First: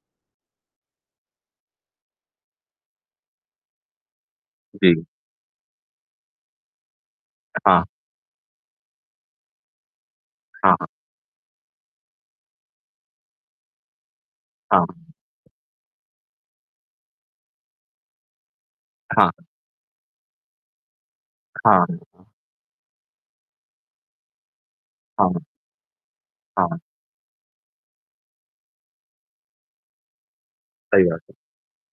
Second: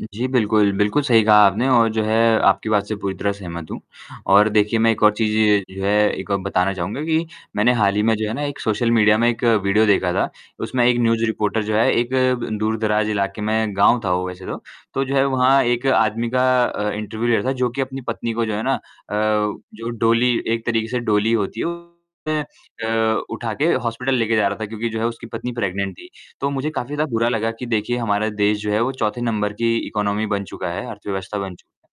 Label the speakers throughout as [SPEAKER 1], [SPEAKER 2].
[SPEAKER 1] जी बिल्कुल, बिल्कुल सही कहा आपने और जो है आपकी बात से पूरी तरह सहमत हूँ और देखिए मैं एक
[SPEAKER 2] जी।
[SPEAKER 1] और चीज़ जो है एक और बताना चाहूँगा कि मैंने
[SPEAKER 2] हाँ।
[SPEAKER 1] हाल ही में जो है ना एक सोशल मीडिया में 1 वीडियो देखा था। उसमें
[SPEAKER 2] हाँ।
[SPEAKER 1] एक न्यूज़ रिपोर्टर जो है एक दूर-दराज इलाके में गाँव था, वो वैसे तो।
[SPEAKER 2] हाँ।
[SPEAKER 1] तो जो है वहाँ एक आदमी का अ, इंटरव्यू ले रहा था जो कि अपनी पत्नी को जो है ना अ,
[SPEAKER 2] अ, हाँ।
[SPEAKER 1] जो डोली एक तरीके से डोली होती है
[SPEAKER 2] अ, हाँ।
[SPEAKER 1] है उसमे अ, उठा के हॉस्पिटल लेकर जा रहा था क्योंकि जो है उसकी
[SPEAKER 2] हाँ।
[SPEAKER 1] पत्नी प्रेग्नेंट थी। तो मुझे
[SPEAKER 2] हाँ।
[SPEAKER 1] काफ़ी ज़्यादा बुरा लगा कि देखिए हमारा देश जो है वो चौथे नंबर की इकॉनमी बन चुका है,
[SPEAKER 2] सही बात है।
[SPEAKER 1] अर्थव्यवस्था बन चुका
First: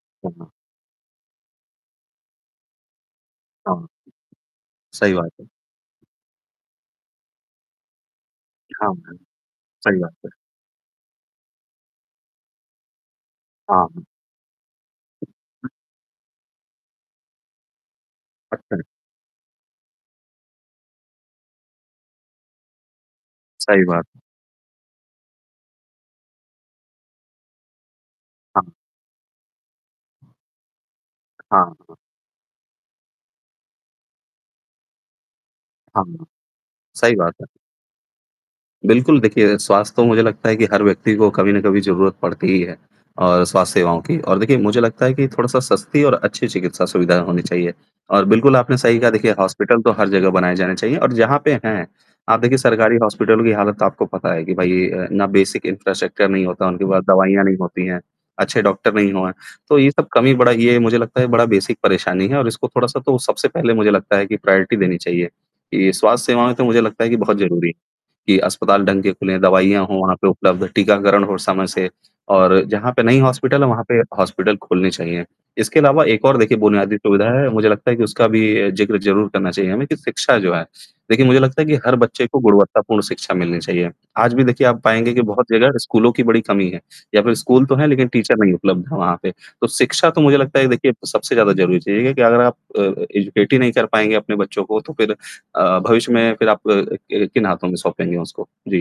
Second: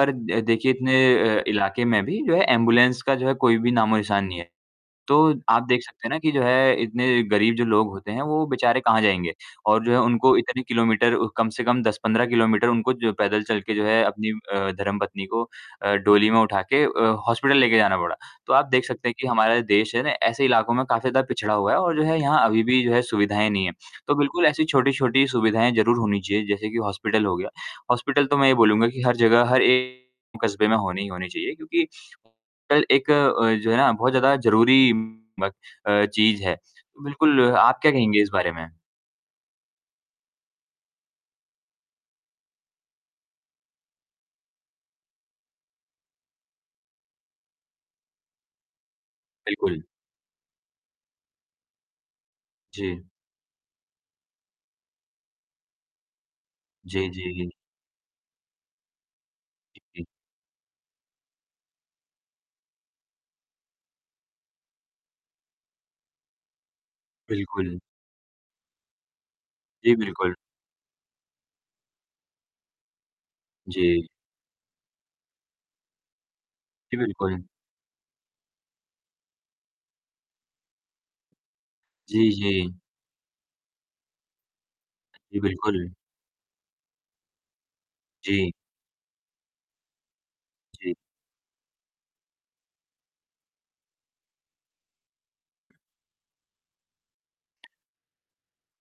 [SPEAKER 1] है। पर
[SPEAKER 2] हुँ,
[SPEAKER 1] अ,
[SPEAKER 2] हाँ।
[SPEAKER 1] देखिए इतने अ, इलाके में भी जो है एम्बुलेंस का जो है, कोई भी
[SPEAKER 2] हाँ।
[SPEAKER 1] नामो निशान नहीं है।
[SPEAKER 2] सही
[SPEAKER 1] तो
[SPEAKER 2] बात है।
[SPEAKER 1] आप देख सकते हैं ना कि जो है इतने गरीब जो लोग होते हैं, वो बेचारे
[SPEAKER 2] हाँ,
[SPEAKER 1] कहाँ
[SPEAKER 2] जी।
[SPEAKER 1] जाएँगे और जो है
[SPEAKER 2] सही बात है।
[SPEAKER 1] उनको इतने किलोमीटर कम से कम 10-15 किलोमीटर उनको जो पैदल चलकर जो है
[SPEAKER 2] हाँ।
[SPEAKER 1] अपनी अ, धर्मपत्नी को अ, डोली में उठा के अ, हॉस्पिटल लेकर जाना पड़ा। तो आप
[SPEAKER 2] अच्छा।
[SPEAKER 1] देख सकते हैं कि हमारा देश है ना ऐसे इलाकों में काफ़ी ज़्यादा पिछड़ा हुआ है और जो है यहाँ अभी भी जो है सुविधाएँ नहीं है।
[SPEAKER 2] सही बात
[SPEAKER 1] तो
[SPEAKER 2] है।
[SPEAKER 1] बिल्कुल ऐसी छोटी-छोटी सुविधाएँ ज़रूर होनी चाहिए जैसे कि हॉस्पिटल हो गया। हॉस्पिटल तो मैं ये
[SPEAKER 2] हाँ।
[SPEAKER 1] बोलूँगा कि हर जगह हर एक कस्बे में होनी ही होनी चाहिए
[SPEAKER 2] हाँ,
[SPEAKER 1] क्योंकि
[SPEAKER 2] हाँ।
[SPEAKER 1] हॉस्पिटल एक जो है ना बहुत ज़्यादा ज़रूरी म
[SPEAKER 2] हाँ।
[SPEAKER 1] चीज़ है।
[SPEAKER 2] सही बात
[SPEAKER 1] बिल्कुल
[SPEAKER 2] है।
[SPEAKER 1] आप क्या कहेंगे इस बारे में?
[SPEAKER 2] बिल्कुल, देखिए स्वास्थ्य तो मुझे लगता है कि हर व्यक्ति को कभी न कभी ज़रूरत पड़ती ही है और स्वास्थ्य सेवाओं की और देखिए मुझे लगता है कि थोड़ा-सा सस्ती और अच्छी चिकित्सा सुविधा होनी चाहिए और बिल्कुल आपने सही कहा देखिए हॉस्पिटल
[SPEAKER 1] बिल्कुल।
[SPEAKER 2] तो हर जगह बनाए जाने चाहिए और जहाँ पे हैं आप देखिए सरकारी
[SPEAKER 1] जी।
[SPEAKER 2] हॉस्पिटल की हालत तो आपको पता है कि भाई अ, ना बेसिक इंफ्रास्ट्रक्चर नहीं होता, उनके पास
[SPEAKER 1] जी,
[SPEAKER 2] दवाइयाँ
[SPEAKER 1] जी।
[SPEAKER 2] नहीं होती हैं, अच्छे डॉक्टर नहीं हैं। तो ये सब कमी बड़ा ये मुझे लगता है बड़ा बेसिक परेशानी है और इसको थोड़ा-सा तो सबसे पहले मुझे लगता है कि प्रायोरिटी देनी चाहिए। ये स्वास्थ्य सेवाएँ तो मुझे लगता है कि बहुत ज़रूरी है
[SPEAKER 1] बिल्कुल।
[SPEAKER 2] कि अस्पताल ढंग के खुलें, दवाइयां
[SPEAKER 1] जी,
[SPEAKER 2] हों वहाँ पे
[SPEAKER 1] बिल्कुल।
[SPEAKER 2] उपलब्ध, टीकाकरण हो समय से और जहाँ पे नहीं हॉस्पिटल है वहाँ पे
[SPEAKER 1] जी।
[SPEAKER 2] हॉस्पिटल खोलने चाहिए। इसके अलावा एक और देखिए बुनियादी
[SPEAKER 1] जी,
[SPEAKER 2] सुविधा
[SPEAKER 1] बिल्कुल।
[SPEAKER 2] है, मुझे लगता है कि उसका भी जिक्र ज़रूर करना चाहिए हमें कि शिक्षा जो है। देखिए मुझे लगता है कि हर बच्चे
[SPEAKER 1] जी,
[SPEAKER 2] को
[SPEAKER 1] जी।
[SPEAKER 2] गुणवत्तापूर्ण शिक्षा मिलनी चाहिए। आज भी देखिए आप पाएँगे कि
[SPEAKER 1] जी,
[SPEAKER 2] बहुत जगह
[SPEAKER 1] बिल्कुल।
[SPEAKER 2] स्कूलों की बड़ी कमी है या फिर स्कूल तो है लेकिन टीचर
[SPEAKER 1] जी।
[SPEAKER 2] नहीं उपलब्ध है वहाँ पे। तो शिक्षा तो मुझे लगता है, देखिए
[SPEAKER 1] जी।
[SPEAKER 2] सबसे ज़्यादा ज़रूरी चीज़ है कि अगर आप अ, एजुकेट ही नहीं कर पाएँगे अपने बच्चों को तो फिर अ, भविष्य में फिर आप कि किन हाथों में सौंपेंगे उसको? जी।